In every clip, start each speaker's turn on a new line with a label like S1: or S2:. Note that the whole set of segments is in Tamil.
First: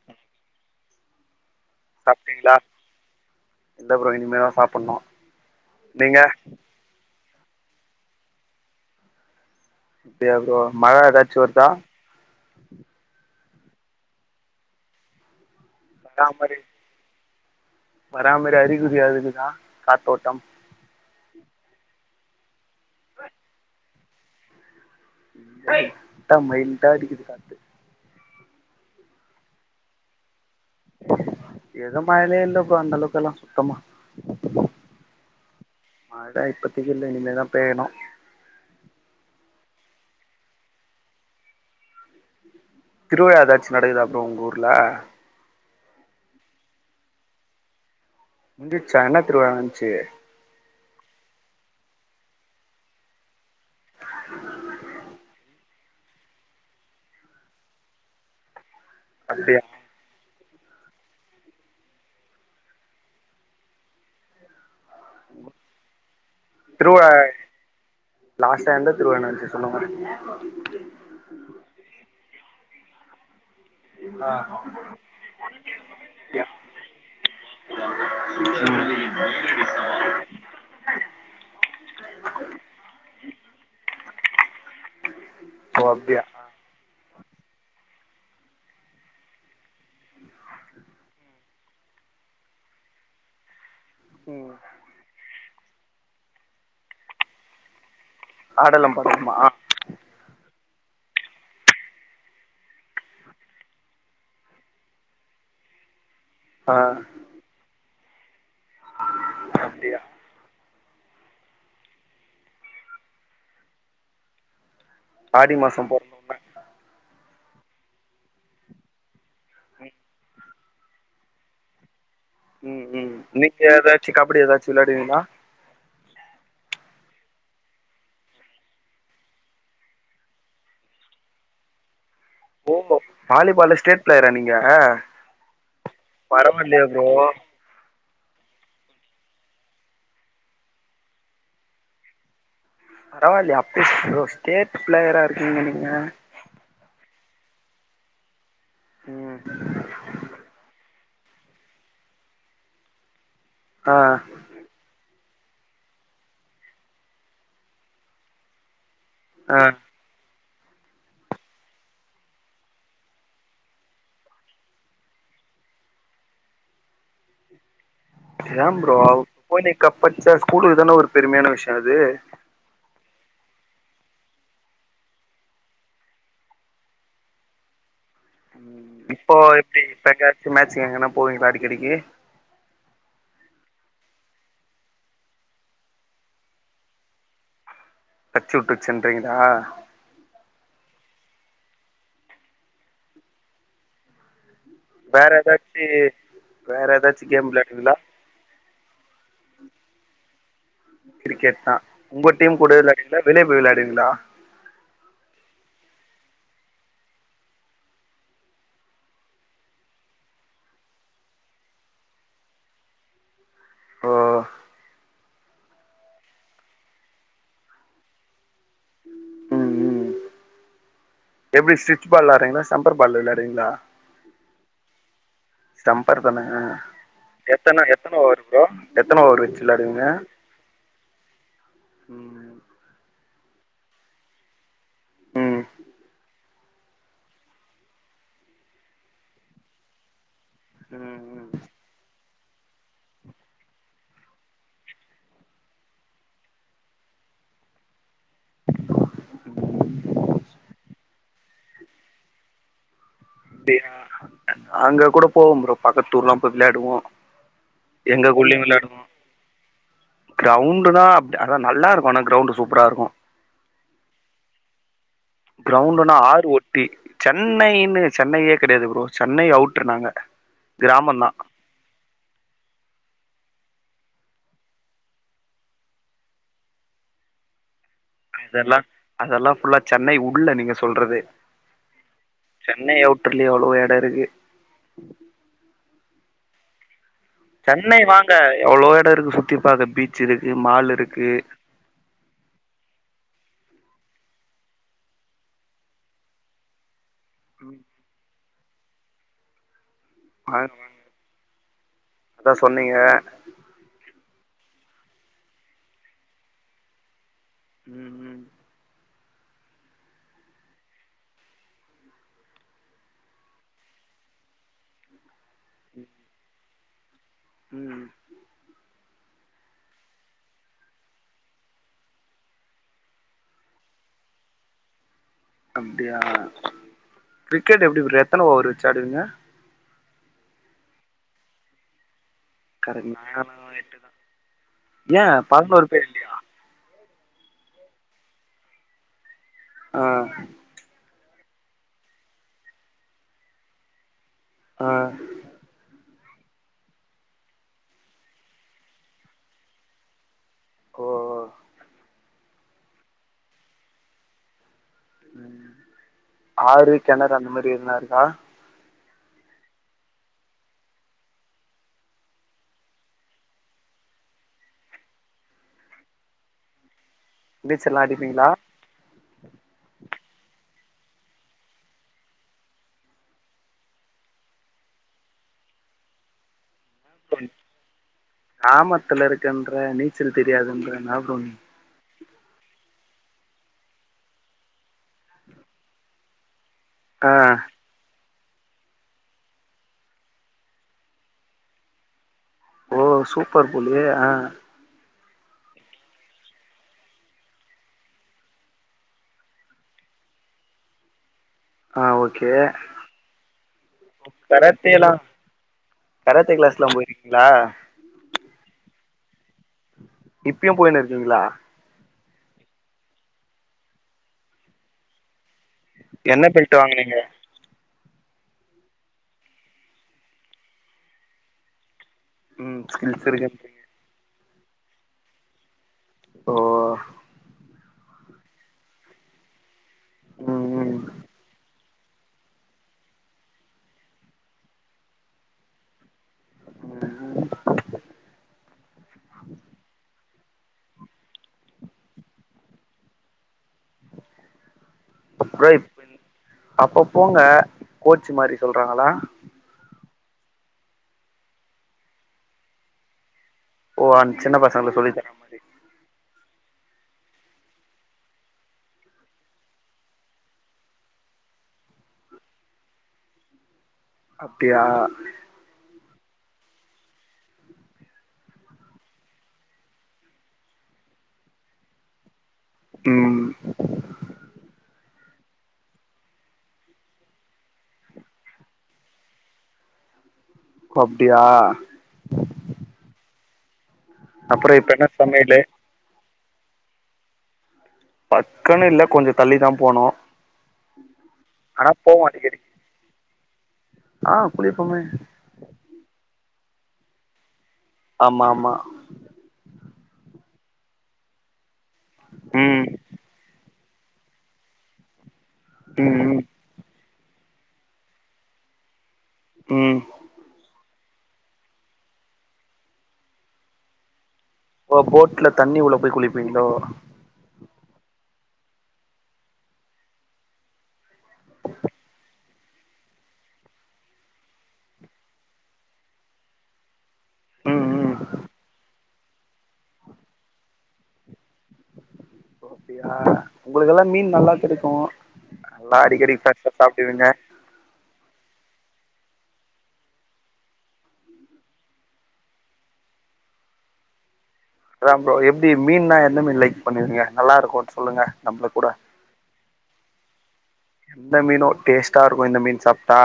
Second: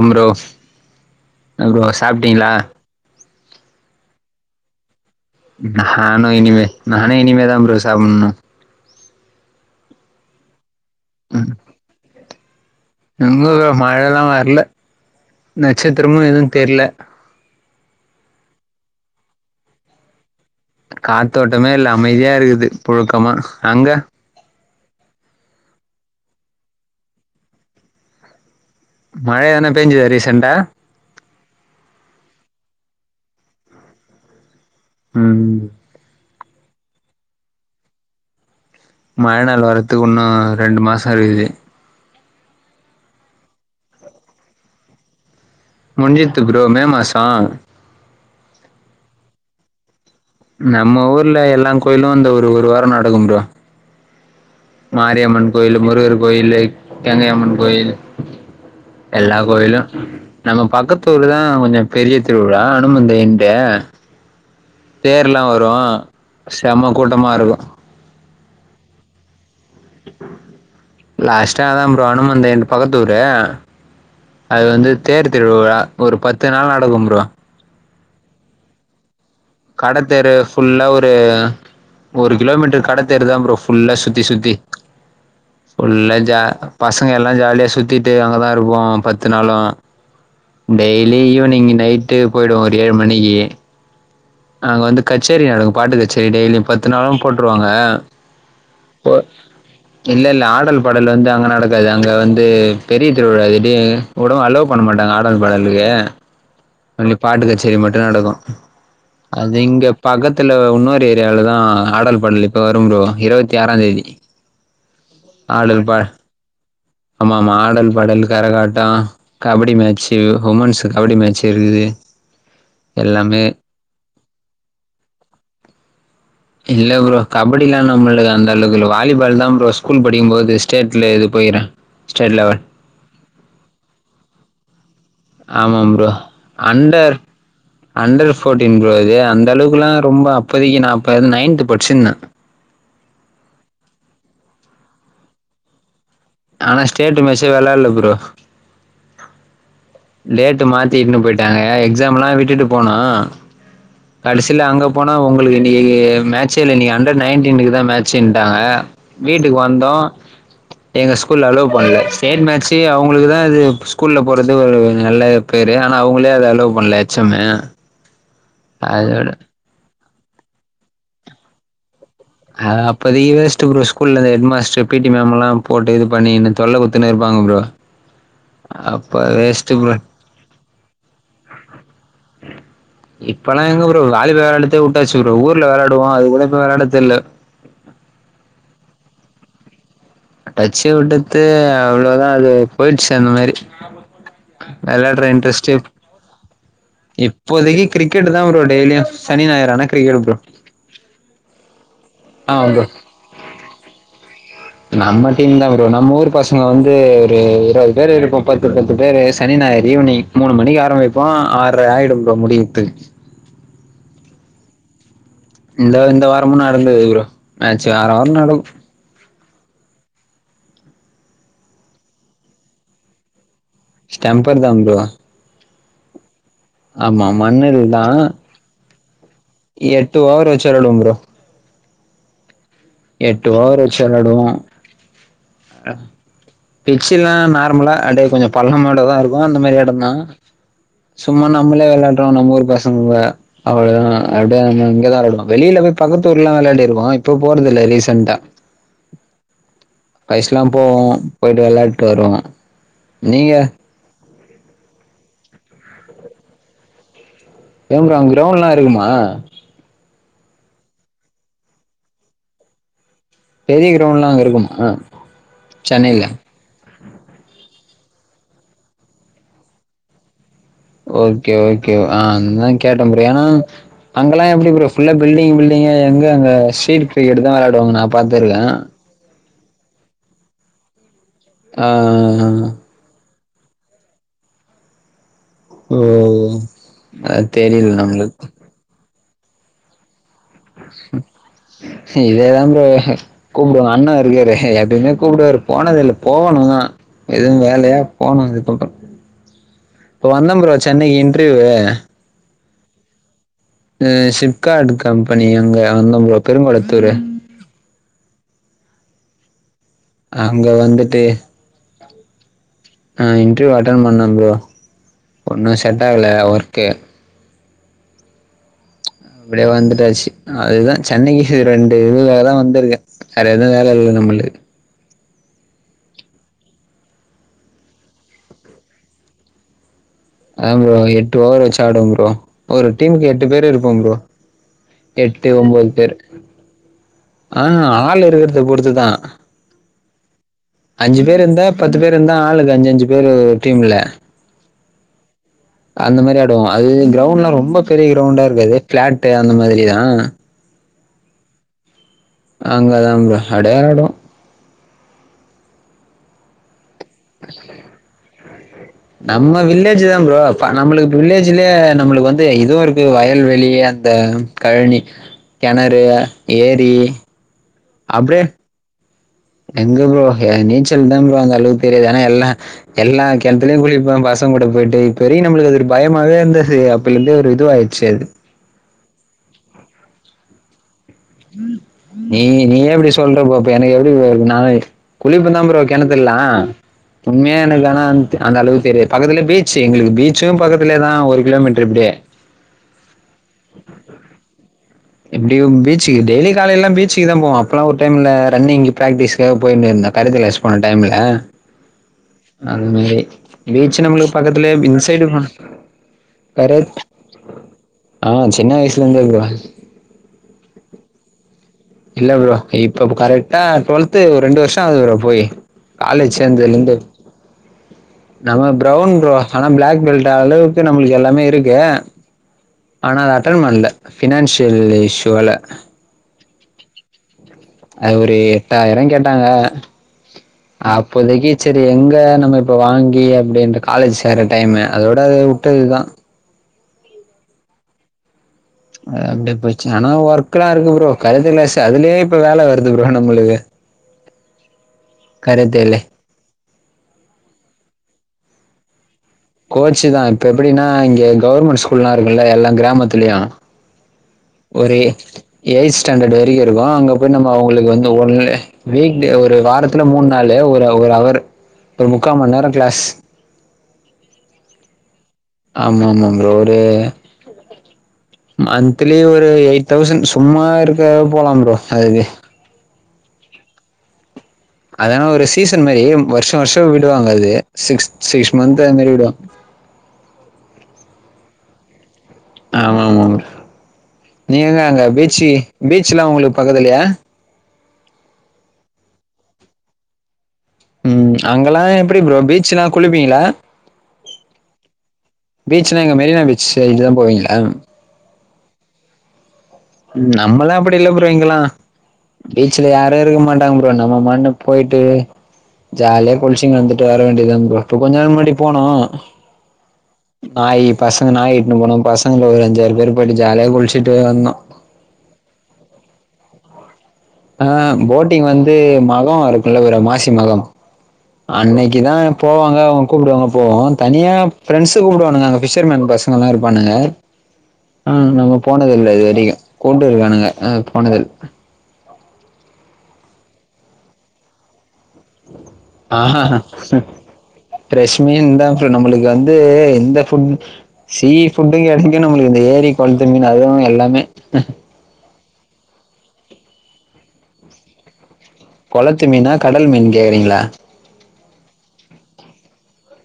S1: அம்ரோ
S2: சாப்ட்டீங்களா இல்ல ப்ரோ இனிமேதா சாப்புட்ணு நீங்க
S1: நானு இனிமே நானு இனிமே தா ப்ரோ சாப்புட்னு
S2: அப்டியா ப்ரோ மழ ஏதாச்சு வர்தா
S1: எங்க ப்ரோ மழலா வர்ல நச்சத்திரமு எதுவு தெர்ல
S2: வரா மாரி அறிகுறி ஏதாது இக்குதா காத்தோட்டம்
S1: காத்தோட்டமே இல்ல அமைதியா இருக்குது புழுக்கமா அங்க
S2: லைட்டா மைல்டா அடிக்குது காத்து
S1: மழ எதனா பெஞ்சதா ரீசன்டா
S2: ஏதோ மழலா இல்ல ப்ரோ அந்தளவுக்கெல்லா சுத்தமா
S1: ம்
S2: அட இப்பத்தைக்கி இல்ல இனிமேதா பேயணு
S1: மழநாள் வரதுக்கு இன்னு ரெண்டு மாசோ இருக்குது
S2: உம் திருவிழா எதாச்சி நடக்குதா ப்ரோ உங்க ஊர்ல
S1: முட்ஞ்சித்து ப்ரோ மேமாசோ
S2: முஞ்சிட்சா என்ன திருவிழா நடஞ்சு
S1: நம்ம ஊர்ல எல்லா கோயிலு அந்த ஒரு ஒரு வாரோ நடக்கும் ப்ரோ
S2: உ
S1: மாரியம்மன் கோயிலு முருகர் கோயிலு கங்கைம்மன் கோயில் எல்லா
S2: அப்டியா
S1: கோயிலு நம்ம பக்கத்தூர் தா கொஞ்சோ பெரிய திருவிழா அனுமந்த எண்ட பேர்லா வரு செம
S2: திருவிழா
S1: கூட்டமா இருக்கு
S2: லாஸ்டா எண்டத் திருவண்ணாச்சி சொன்னுங்க
S1: லாஸ்டாதாம் ப்ரோ அனுமந்த எண்டு பக்கத்தூரு
S2: ஆ
S1: அது வந்து தேர்த் திருவிழா ஒரு பத்து நாள் நடக்கும் ப்ரோ
S2: உஹம்
S1: கடத்தெரு ஃபுல்லா ஒரு ஒரு கிலோமீட்ரு கடத்தெருதாம் ப்ரோ ஃபுல்லா சுத்தி சுத்தி
S2: ஓ
S1: உள்ள
S2: அப்டியா
S1: ஜா பசங்க எல்லா ஜாலியா சுத்திட்டு அங்கதா இருப்போம் பத்து நாளு டெய்லி ஈவினிங்கி நைட்டு போயிடுவோ ஒரு ஏழு மணிகி
S2: ம்
S1: அங்க வந்து கச்சேரி நடக்கு பாட்டு கச்சேரி டெய்லியும் பத்து நாளும் போட்ருவாங்க
S2: ஆடலும் பாடலுமா
S1: இல்ல இல்ல ஆடல் பாடல் வந்து அங்க நடக்காது அங்க வந்து பெரிய திருவிழா எடிய வுடவு அலோவ் பண்ண மாட்டாங்க ஆடல் பாடலுகே
S2: ஆ
S1: என்னிப் பாட்டு கச்சேரி மட்டு நடக்கு அது இங்கப்
S2: அப்டியா
S1: பக்கத்துல வுன்னொரு ஏரியாலதா ஆடல் படல் இப்ப வரும் ப்ரோ இருவத்தி ஆறாந்தேதி
S2: ஆடி மாச போ
S1: ஆமா ஆமா ஆடல் பாடல் கரகாட்டோ கபடி மேட்சு உமன்ஸ் கபடி மேட்சே இருகுது
S2: ம் ம் நீங்க ஏதாச்சு கபடி எதாச்சு விளாடுவீங்ளா
S1: இல்ல ப்ரோ கபடிலா நம்ளுகு அந்தளவுகு இல்ல வாலிபால்தா ப்ரோ ஸ்கூல் படிக்கும்போது ஸ்டேட்ல இது போய்கிறே ஸ்டேட் லெவல்
S2: ஓ வாலிபாலு ஸ்டேட் பிளேயரா நீங்க
S1: ஆமாம் ப்ரோ
S2: பரவாயில்லையே bro
S1: under under fourteen bro அது அந்தளவுக்குலா ரொம்ப அப்போதிக்கு நா அப்ப நைன்த்து படிச்சிந்தே
S2: பரவால்லியே அப்யேச் ப்ரோ ஸ்டேட் பிளேயரா இருக்கீங்க நீங்க
S1: ஆனா ஸ்டேட்டு மேச்சே வெளால்ல ப்ரோ
S2: ம்
S1: டேட்டு மாத்திட்னு போயிட்டாங்க எக்ஸாம்லா விட்டுட்டுப் போனோ
S2: அ
S1: கடைசில அங்கப் போனா உங்குளுக்கு இன்னகி மேட்சே இல்ல இன்னகி அண்டர்ட் நைன்டீனுக்குதா மேட்ச்சின்டாங்க வீட்டுகு
S2: ஆ
S1: வந்தோ எங்க ஸ்கூல்ல அலோவ் பண்ல சேட் மேச்சி அவுங்ளுக்குதா இது இப்ப ஸ்கூல்ல போறது ஒரு நல்லப் பேரு ஆனா அவுங்களே அத அலோவ் பண்ல எச்சம்மே
S2: ஏம் ப்ரோ போய் நீ கப்பட்ச்சா ஸ்கூலுக்கு தானே ஒரு பெரும்யான விஷய அது
S1: அத அப்பதிகு யோஸ்ட்ட ப்ரோ ஸ்கூல்ல இந்த ஹெட் மாஸ்ட்ருப் பி டி மேம் எல்லாம் போட்டு இது பண்ணினு தொல்ல குத்துனு இருப்பாங்க ப்ரோ அப்ப
S2: இப்போ
S1: வேஸ்ட்டு
S2: எப்டி
S1: ப்ரோ
S2: இப்பகாச்சு மேச்சுக்கு எங்கனாப் போவீங்களா அடிக்கடிக்கி
S1: இப்பலா எங்க ப்ரோ வாலிபால் வெளாடுத்தே வுட்டாச்சு ப்ரோ ஊர்ல வெளாடுவோ அது கூட இப்ப வெளாடது இல்ல
S2: டச்சி வுட்ருச்சின்றிங்ளா
S1: டச்சி வுட்டுத்து அவ்ளோதா அது போயிட்ச்சு அந்த மாரி வெளாட்ற
S2: வேற ஏதாச்சு
S1: இன்ட்ரெஸ்ட்டேப்
S2: வேற ஏதாச்சு கேம்
S1: இப்போதைக்கிக்
S2: விளையாடுவீங்களா
S1: கிரிக் கெட்டுதாம் ப்ரோ டெய்லியு சனி ஞாயிறு ஆனா கிரிக்கெட்டு ப்ரோ
S2: கிரிக்கெட்தா வுங்க
S1: ஆ
S2: டீம் கூடோ
S1: ப்ரோ
S2: வெளையாடிந்தா வெளியப் போய் வெளையாடிங்ளா
S1: நம்ம டீம்தா ப்ரோ நம்ம ஊர் பசங்க வந்து ஒரு இருவது பேரு இருப்போம் பத்து பத்து பேரு சனி ஞாயிறு ஈவினிங் மூனு மணிக்கு ஆரம்பிப்போ ஆர்ற ஆய்டும் ப்ரோ முடியர்த்துகு
S2: ஓ
S1: இந்த இந்த வாரமு நடந்தது ப்ரோ மேட்ச்சு வார வாரமு நடக்கு
S2: ம் ம் எப்டி ஸ்டிச் பால் விளாட்றீங்ளா சம்பர் பால் விளாட்றீங்ளா
S1: ஸ்டெம்பர் தா ப்ரோ
S2: ஸ்டம்பர் தான
S1: ஆமா மண்ணில்
S2: எத்தன
S1: தா
S2: எத்தன ஓவர் ப்ரோ எத்தன ஓவர் வெச்சு
S1: எட்டு ஓவர் வெச்சு வெளாடுவோ ப்ரோ
S2: ம்
S1: எட்டு ஓவர் வெச்சு வெளாடுவோ
S2: ம்
S1: அ பிச்சில்லா நார்மலா அப்டே கொஞ்ச பள்ள மேடா தா இருக்கு அந்த மாரி எடந்தா
S2: ம்
S1: சும்மா நம்மளே விளாட்றோ நம்ம ஊர் பசங்க அவ்ளோ தா அப்டியே நாங்க இங்க தா விளாடுவோ வெளில போய் பக்கத்தூர்லிலா வெளாடிருக்கோ இப்ப போறதில்ல ரீசன்ட்டா
S2: ம்
S1: பாய்ஸ்லா போவோ போயிட்டு வெளாடிட்டு வருவோ நீங்க
S2: அங்க கூட போவோ ப்ரோ பக்கத்தூர்லா போய் விளாடுவோ
S1: ஏங் ப்ரோ அங் க்ரவுண்ட்லா இருக்குமா
S2: க்ரவுண்டு தா அப்டே அதா நல்லா இருக்கு ஆனா க்ரவுண்டு் சூப்பரா இருக்கு
S1: பெரிய க்ரவுண்ட்லா அங்க இருக்குமா
S2: க்ரவுண்டுன்னா
S1: சென்னைல
S2: ஆறு ஒட்டி சென்னைன்னு சென்னையே கெடையாது ப்ரோ சென்னை அவுட்டர் நாங்க கிராமந்தா
S1: ஓகே ஓகே ஆ அதுதா கேட்ட ப்ரோ ஏனா அங்கல்லா எப்டி ப்ரோ ஃபுல்லா பில்டிங்கு பில்டிங்கு எங்க அங்க ஸ்ட்ரீட் கிரிக்கெட்டு தா வெளாடுவாங்க நா பாத்துருக்கே
S2: அதெல்லா அதெல்லா ஃபுல்லா சென்னை உள்ள நீங்க சொல்றது
S1: ஆ ஆ
S2: சென்னை அவுட்டர்லே எவ்ளோ எடோ இருக்கு
S1: ஓ அத்
S2: சென்னை வாங்க எவ்ளோ எடோ இருக்கு சுத்தி பாக்க பீச் இருக்கு மால் இருக்கு
S1: இதே தா ப்ரோ கூப்டுவா அண்ண இருக்காரு எப்பைமே கூப்டுவாரு போனதில்ல போவணு தா எதுவு
S2: வாங்க
S1: வேலையா போனு அது பக்கோ இப்ப வந்த ப்ரோ
S2: வாங்க
S1: சென்னைக்கு இன்ட்ர்யூவு
S2: அதா சொன்னீங்க
S1: அ ஷிப்கார்டு கம்பெனி அங்க வந்த ப்ரோ பெருங்கொளத்தூரு
S2: ம் ம்
S1: அங்க வந்துட்டு ச ஆ இன்ட்ர்யூவ் அட்டென் பண்ணே ப்ரோ ஒன்னு செட் ஆகல ஒர்க்கு
S2: ம்
S1: அப்டியே வந்துட்டாச்சு அது தா சென்னைக்கு ரெண்டு இதுக்காக தா வந்திருக்கே வேற எது வேல இல்ல நம்மளு
S2: அப்டியா கிரிக்கெட் எப்டி ப்ரோ எத்தன ஓவர் வெச்சு ஆடுவீங்க
S1: அதா ப்ரோ எட்டு ஓவர் வெச்சு ஆடுவோ ப்ரோ ஒரு
S2: கரெக்ட்
S1: டீமுக்கு எட்டு பேரு
S2: நாங்களா
S1: இருப்போ
S2: எட்டு தா
S1: ப்ரோ
S2: ஏ
S1: எட்டு
S2: பதினோரு
S1: ஒம்போது
S2: பேர்
S1: பேரு
S2: இல்லையா
S1: ஆ ஆள் இருக்கறத பொறுத்து தா
S2: ஆ
S1: அஞ்சு பேர்ருந்தா பத்து பேர்ருந்தா ஆளுக்கு அஞ்சு அஞ்சு பேரு டீம்ல
S2: ஆ
S1: அந்த மாரி ஆடுவோ அது கிரௌண்ட்னா ரொம்ப பெரிய கிரௌண்டா இருக்காது பிளாட்டு் அந்த மாதிரி தா
S2: ஓ ஓ
S1: அங்கே தா ப்போ அடையாடும்
S2: ஆறு கிணறு அந்த மாரி எதுனா இருக்கா
S1: நம்ம வில்லேஜ் தா ப்ரோ ப நம்மளுக்கு வில்லேஜ்லயே நம்மளுக்கு வந்து இதுவு இருக்கு வயல்வெளி அந்த கழனி கெணறு ஏரி
S2: நீச்ச எல்லா
S1: அப்டியே
S2: அடிப்பீங்ளா
S1: எங்க ப்ரோ எ நீச்சல் தா ப்ரோ அந்த அளவுக்கு தெரியாது ஆனா எல்லா எல்லா கெணத்துலயு குளிப்பே பசங் கூட போயிட்டு இ பெரிய நம்மளுக்கு அது ஒரு பயமாவே இருந்தது அப் இப்பந்து ஒரு இதுவாயிச்சு
S2: ஆமா [unintelligible] கெணத்துல நீச்சல் தெரியாதுன்ப நா போ
S1: நீ நீயே இப்டி சொல்ற போ அப்ப எனக்கு எப்டி போ இருக் நா குளிப்பே தா ப்ரோ கிணத்துல்லா
S2: ஆ
S1: உண்மையா எனக்கு ஆனா அந்த அளவுக்கு தெரிய பக்கத்துல பீச்சு எங்களுக்கு பீச்சும் பக்கத்துலேதா ஒரு கிலோமீட்டர் இப்டியே
S2: ஓ சூப்பர் போலே ஆ
S1: எப்டியு பீச்சுக்கு டெய்லி காலேலலா பீச்சுக்கு தா போவோ அப்ல்லா ஒரு டைம்ல ரன்னிங்கு ஃப்ராக்டிஸ் போயினு இருந்த கருத்தல ஸ் போன டைம்ல
S2: ஆ ஓகே
S1: அது மேரி பீச்சு நம்ளுக்கு பக்கத்துலேயே பி
S2: கராத்தேலா
S1: இன்சைடு மா
S2: கராத்தே கிளாஸ் லா போயிருக்கீங்ளா
S1: ஆ சின்ன வயசுல இந்தே ப்ரோ
S2: இப்பயு போயினு இருக்கீங்களா
S1: இல்ல ப்ரோ இப்ப கரெக்டா டுவல்து ஒரு ரெண்டு வருஷோ அகுது ப்ரோ போயி காலஜ்
S2: என்ன
S1: சேந்ததுல
S2: பெல்ட்
S1: இந்து
S2: வாங்குனீங்க
S1: நம்ம ப்ரௌன் ப்ரோ ஆனா பிளாக் பெல்ட் அளவுக்கு நம்மளுக்கு எல்லாமே இருக்கு
S2: ம்
S1: ஆனா
S2: ஸ்கில்ஸ்
S1: அத அட்டென்
S2: இருக்குன்றீங்க
S1: பண்ல ஃபினான்ஷியல் இஷ்யூ வால
S2: ஓ
S1: அ ஒரு எட்டாயிர கேட்டாங்க
S2: ம் ம்
S1: அப்போதைக்கு சே து எங்க நம்ம இப்ப வாங்கி அப்டின்ற காலேஜ் சேற டைமு அதோட அது விட்டதுதா
S2: உஹம்
S1: அ அந்த இப்ப சென ஒர்க்ரா இருக்கு ப்ரோ கடசில சதுலையே இப்ப வேல வருது ப்ரோ நம்மளுக்கு கராத்தேல
S2: [unintelligible] அப்ப போங்க கோச்சு மாதிரி சொல்றாங்களா
S1: கோச்சு தா இப்ப எப்டினா இங்க கவர்மெண்ட் ஸ்கூல்லா இருக்குல்ல எல்லா கிராமத்துலயு
S2: ஓ அஞ் சின்ன
S1: ஒரு
S2: பசங்களுக்கு சொல்லி
S1: எய்த்
S2: தர மாரி
S1: எய் ஸ்டாண்டர்ட் வரைக்கு இருக்கு அங்க போய் நம்ம அவங்களுக்கு வந்து ஒன்னு வீக் டே ஒரு வாரத்துல மூணு நாள் ஒரு ஒரு அவர் த முக்கா மண் நேர கிளாஸ்
S2: அப்டியா
S1: ஆமா ஆமா ப்ரோ ஒரு மண் த்திலி ஒரு எயிட் தௌசண்ட் சும்மா இருக்க போலாம் ப்ரோ அதுக்கு
S2: ம்
S1: அதான ஒரு சீசன் மாரி வருஷோ வருஷோ விடுவாங்க அது சிக்ஸ் சிக்ஸ் மந்த் அது மாரி விடுவாங்க
S2: ஒப்டியா
S1: ஆமா ஆமா போ
S2: அப்றோ
S1: நீங்க
S2: இப்ப
S1: அங்க
S2: என்ன
S1: பீச்சு
S2: சமையலு
S1: பீச்ல்லா ஒங்களுக்கு பக்கத்துலையா
S2: பக்கன்னு இல்ல கொஞ்ச தள்ளி தான் போனு
S1: ம் அங்கல்லா
S2: ஆனா
S1: எப்டி
S2: போவோ
S1: பரோ
S2: அடிக்கடி
S1: பீச்னா குளிப்பீங்ளா
S2: ஆ குளிப்போமே
S1: பீச்னா எங்க மெரினா பீச்சு இதுதா போவீங்களா
S2: ஆமா ஆமா
S1: நம்மல்லா அப்படி இல்ல ப்ரோ இங்கல்லா
S2: ம்
S1: பீச்சில யா ரு இருக்க மாட்டாங்க ப்ரோ நம்ம மாட்னு போய்ட்டு
S2: ம்
S1: ஜாலியா
S2: ம்
S1: குளிச் சின் வந்துட்டு வர வேண்டியதா ப்ரோ இப் கொஞ்ச நாள் முன்னாடி போனோ
S2: ம்
S1: நாயி பசங்க நாய் இட்னு போனோ பசங்கல ஒரு அஞ்சாறு பேரு போய்ட்டு ஜாலியா குள்ச்சுட்டு வந்தோ
S2: ஓ போட்ல தண்ணி உள்ள போய் குளிப்பீங்ளோ
S1: அஆ போட்டிங் வந்து மகோ இருக்குல்ல ஒரு மாசி மகோ அன்னைக்கிதா போவாங்க அவுங் கூப்டுவாங்க போவோ தனியா ஃப்ரெண்ட்ஸு கூப்டுவானுங்க அங்க ஃபிஷ்ஷர்மேன் பச ங்கல்லா இருப்பானுங்க
S2: ம் ம்
S1: ஆ நம்ம போனதில்ல இது வெரிக்கு கூப்ட்டு இருக்கானுங்க ஆனா போனதில்
S2: அப்டியா உங்களுக்கெல்லா மீன் நல்லா கெடைக்கு நல்லா அடிக்கடி ஃப்ரெஷ்ஷா
S1: ஆஹா
S2: சாப்டுவீங்க
S1: ஃப்ரெஷ் மீன் தா ப்ரோ நம்மளுக்கு வந்து எந்த ஃபுட் சீ ஃபுட்டு எது வேணு உங்குளுக்கு இந்த ஏரி கொள்த்து மீன் அதுவு எல்லாமே
S2: அதா ப்ரோ எப்டி மீன்லா எந்த மீன் லைக் பண்ணுவீங்க நல்லா இருக்குன் சொல்லுங்க நம்ப்ளுக்
S1: கொளத்து மீனா கடல் மீன் கேக்றீங்ளா
S2: எந்த மீனோ டேஸ்ட்டா இருக்கு இந்த மீன் சாப்ட்டா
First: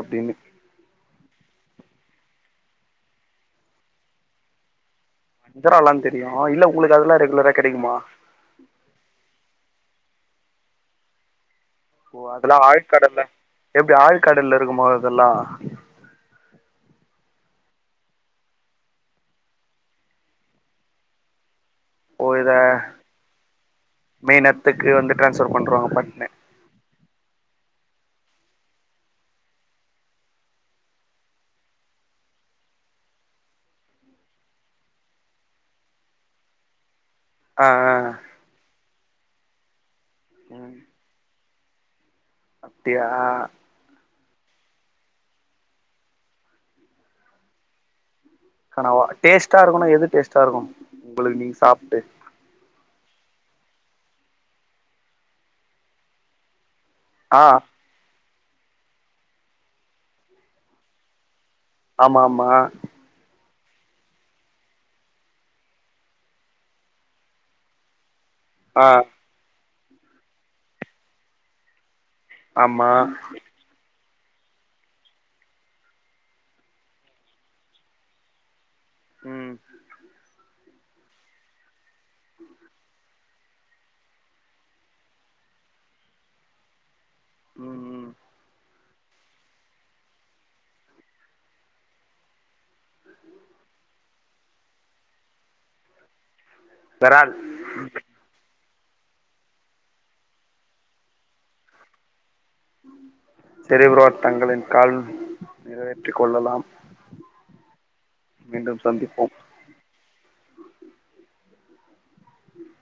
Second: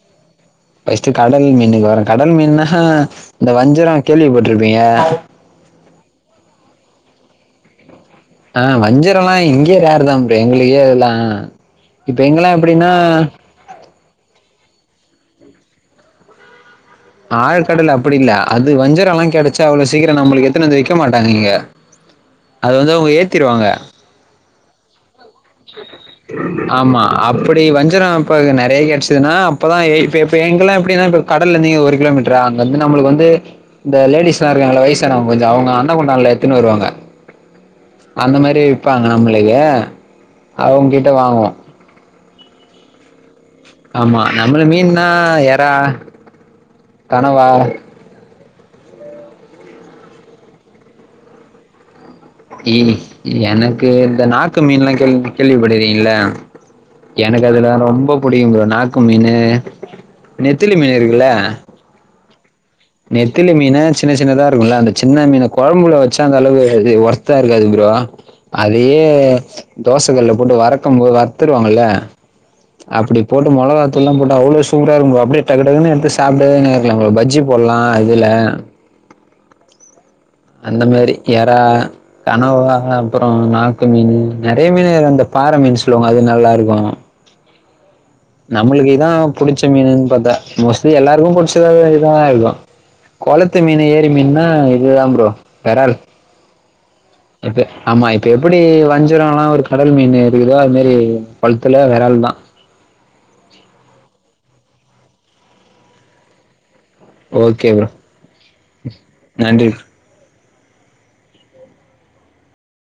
S2: அப்டீனு
S1: ஃபஸ்ட்டு கடல் மீனுக்கு வரே கடல் மீன்னா இந்த வஞ்சர கேள்விப்பட்ருப்பீங்க
S2: வஞ்சரோ எல்லா தெரியு இல்ல உங்களுக்கு அதெல்லா ரெகுலரா கெடைக்குமா
S1: ஆ வஞ்சரோல்லா இங்க்யே ராரு தா ப்ரோ எங்களுக்கே அதெல்லா
S2: ஓ
S1: இப்ப இங்கெல்லா
S2: அதெல்லா
S1: எப்படீனா
S2: ஆழ்கடல்ல எப்டி ஆழ்கடல்ல இருக்குமா அதெல்லா
S1: ஆழ்கடல் அப்படினில்ல அது வஞ்சரோ எல்லா கெடச்சா அவ்ளோ சீக்கிர நம்மளுக்கு எத்துன் வந்து விக்க மாட்டாங் இங்க அது வந்து அவுங்க ஏத்திருவாங்க
S2: மெய்ன் எட்த்துக்கு வந்து டிரான்ஸஃபர் பண்ருவாங்க பட்னு
S1: ஆமா அப்படி வஞ்சரோ இப்ப இங்க நெறைய கெட்ச்சதுன்னா அப்பதா எ இப்ப எப்பி இங்கெல்லா எப்டினா இப்ப கடலந்து இங்க ஒரு கிலோமீட்டரா அங் வந்து நம்மளுக்கு வந்து இந்த லேடிஸ்லா இருக்காங்கள வய்சானவங் கொஞ்ச அவுங்க அண்ணகுண்டான்ல எத்துனு வருவாங்க
S2: ஆ ஆ
S1: அந்த மாரி விப்பாங்க நம்மளுக்கு
S2: ம்
S1: அவுங்கிட்ட வாங்குவோ
S2: அப்டியா
S1: ஆமா நம்மளுக் மீன்னா எறா கனவா
S2: கனவா டேஸ்ட்டா இருக்குனா எது டேஸ்ட்டா இருக்கு உங்களுக்கு நீங் சாப்ட்டு
S1: எ எனக்கு இந்த நாக்கு மீன்ல்லா கேள்வி கேள்விப்பட்டுக்றீங்கல
S2: ஆ
S1: எனக்கு அதுல ரொம்ப புடிக்கும் ப்ரோ நாக்கு மீனு நெத்திலி மீன் இருக்குல
S2: ஆமா ஆமா
S1: நெத்திலு மீன சின்ன சின்னதா இருக்குல்ல அந்த சின்ன மீன கொழம்புல வெச்சா அந்தளவு இது ஒர்த்தா இருக்காது ப்ரோ
S2: ஆ
S1: அதையே தோச கல்ல போட்டு வரக்கும் போத் வர்த்துருவாங்கல
S2: ஆமா
S1: அப்படி போட்டு மொளகாத்தூள்லாம் போட்டு அவ்ளோ சூப்பரா இருக்கும் ப்ரோ அப்புடே டக்கு டக்குனு எட்த்து சாப்டுனு இருக்கலா ப்ரோ பஜ்ஜி போட்லா இதுல
S2: ம்
S1: அந்த மாரி எறா கனவா அப்புறோ நாக்கு மீனு நெறைய மீனு இரு அந்த பாற மீன் சொல்லுவாங்க அது நல்லா இருக்கு
S2: ம் ம்
S1: நம்மளுக்கு இதா புடிச்ச மீனுன் பாத்தா மோஸ்ட்லி எல்லாருக்கு புட்ச்சதாவே இதா இருக்கு கொளத்து மீன் ஏறி மீன்னா இதுதா ப்ரோ விரால்
S2: வெரால்
S1: இப்ப ஆமா இப் இப்ப எப்டி வஞ்சிரோலா ஒரு கடல் மீன் இருக்குதோ அது மாரி கொள்த்துல விரால் தா
S2: செரி ப்ரோ தங்களின் கால் நிறைவேற்றிக் கொள்ளலாம்
S1: ஓகே ப்ரோ
S2: மீண்டும் சந்திப்போம்
S1: நன்றி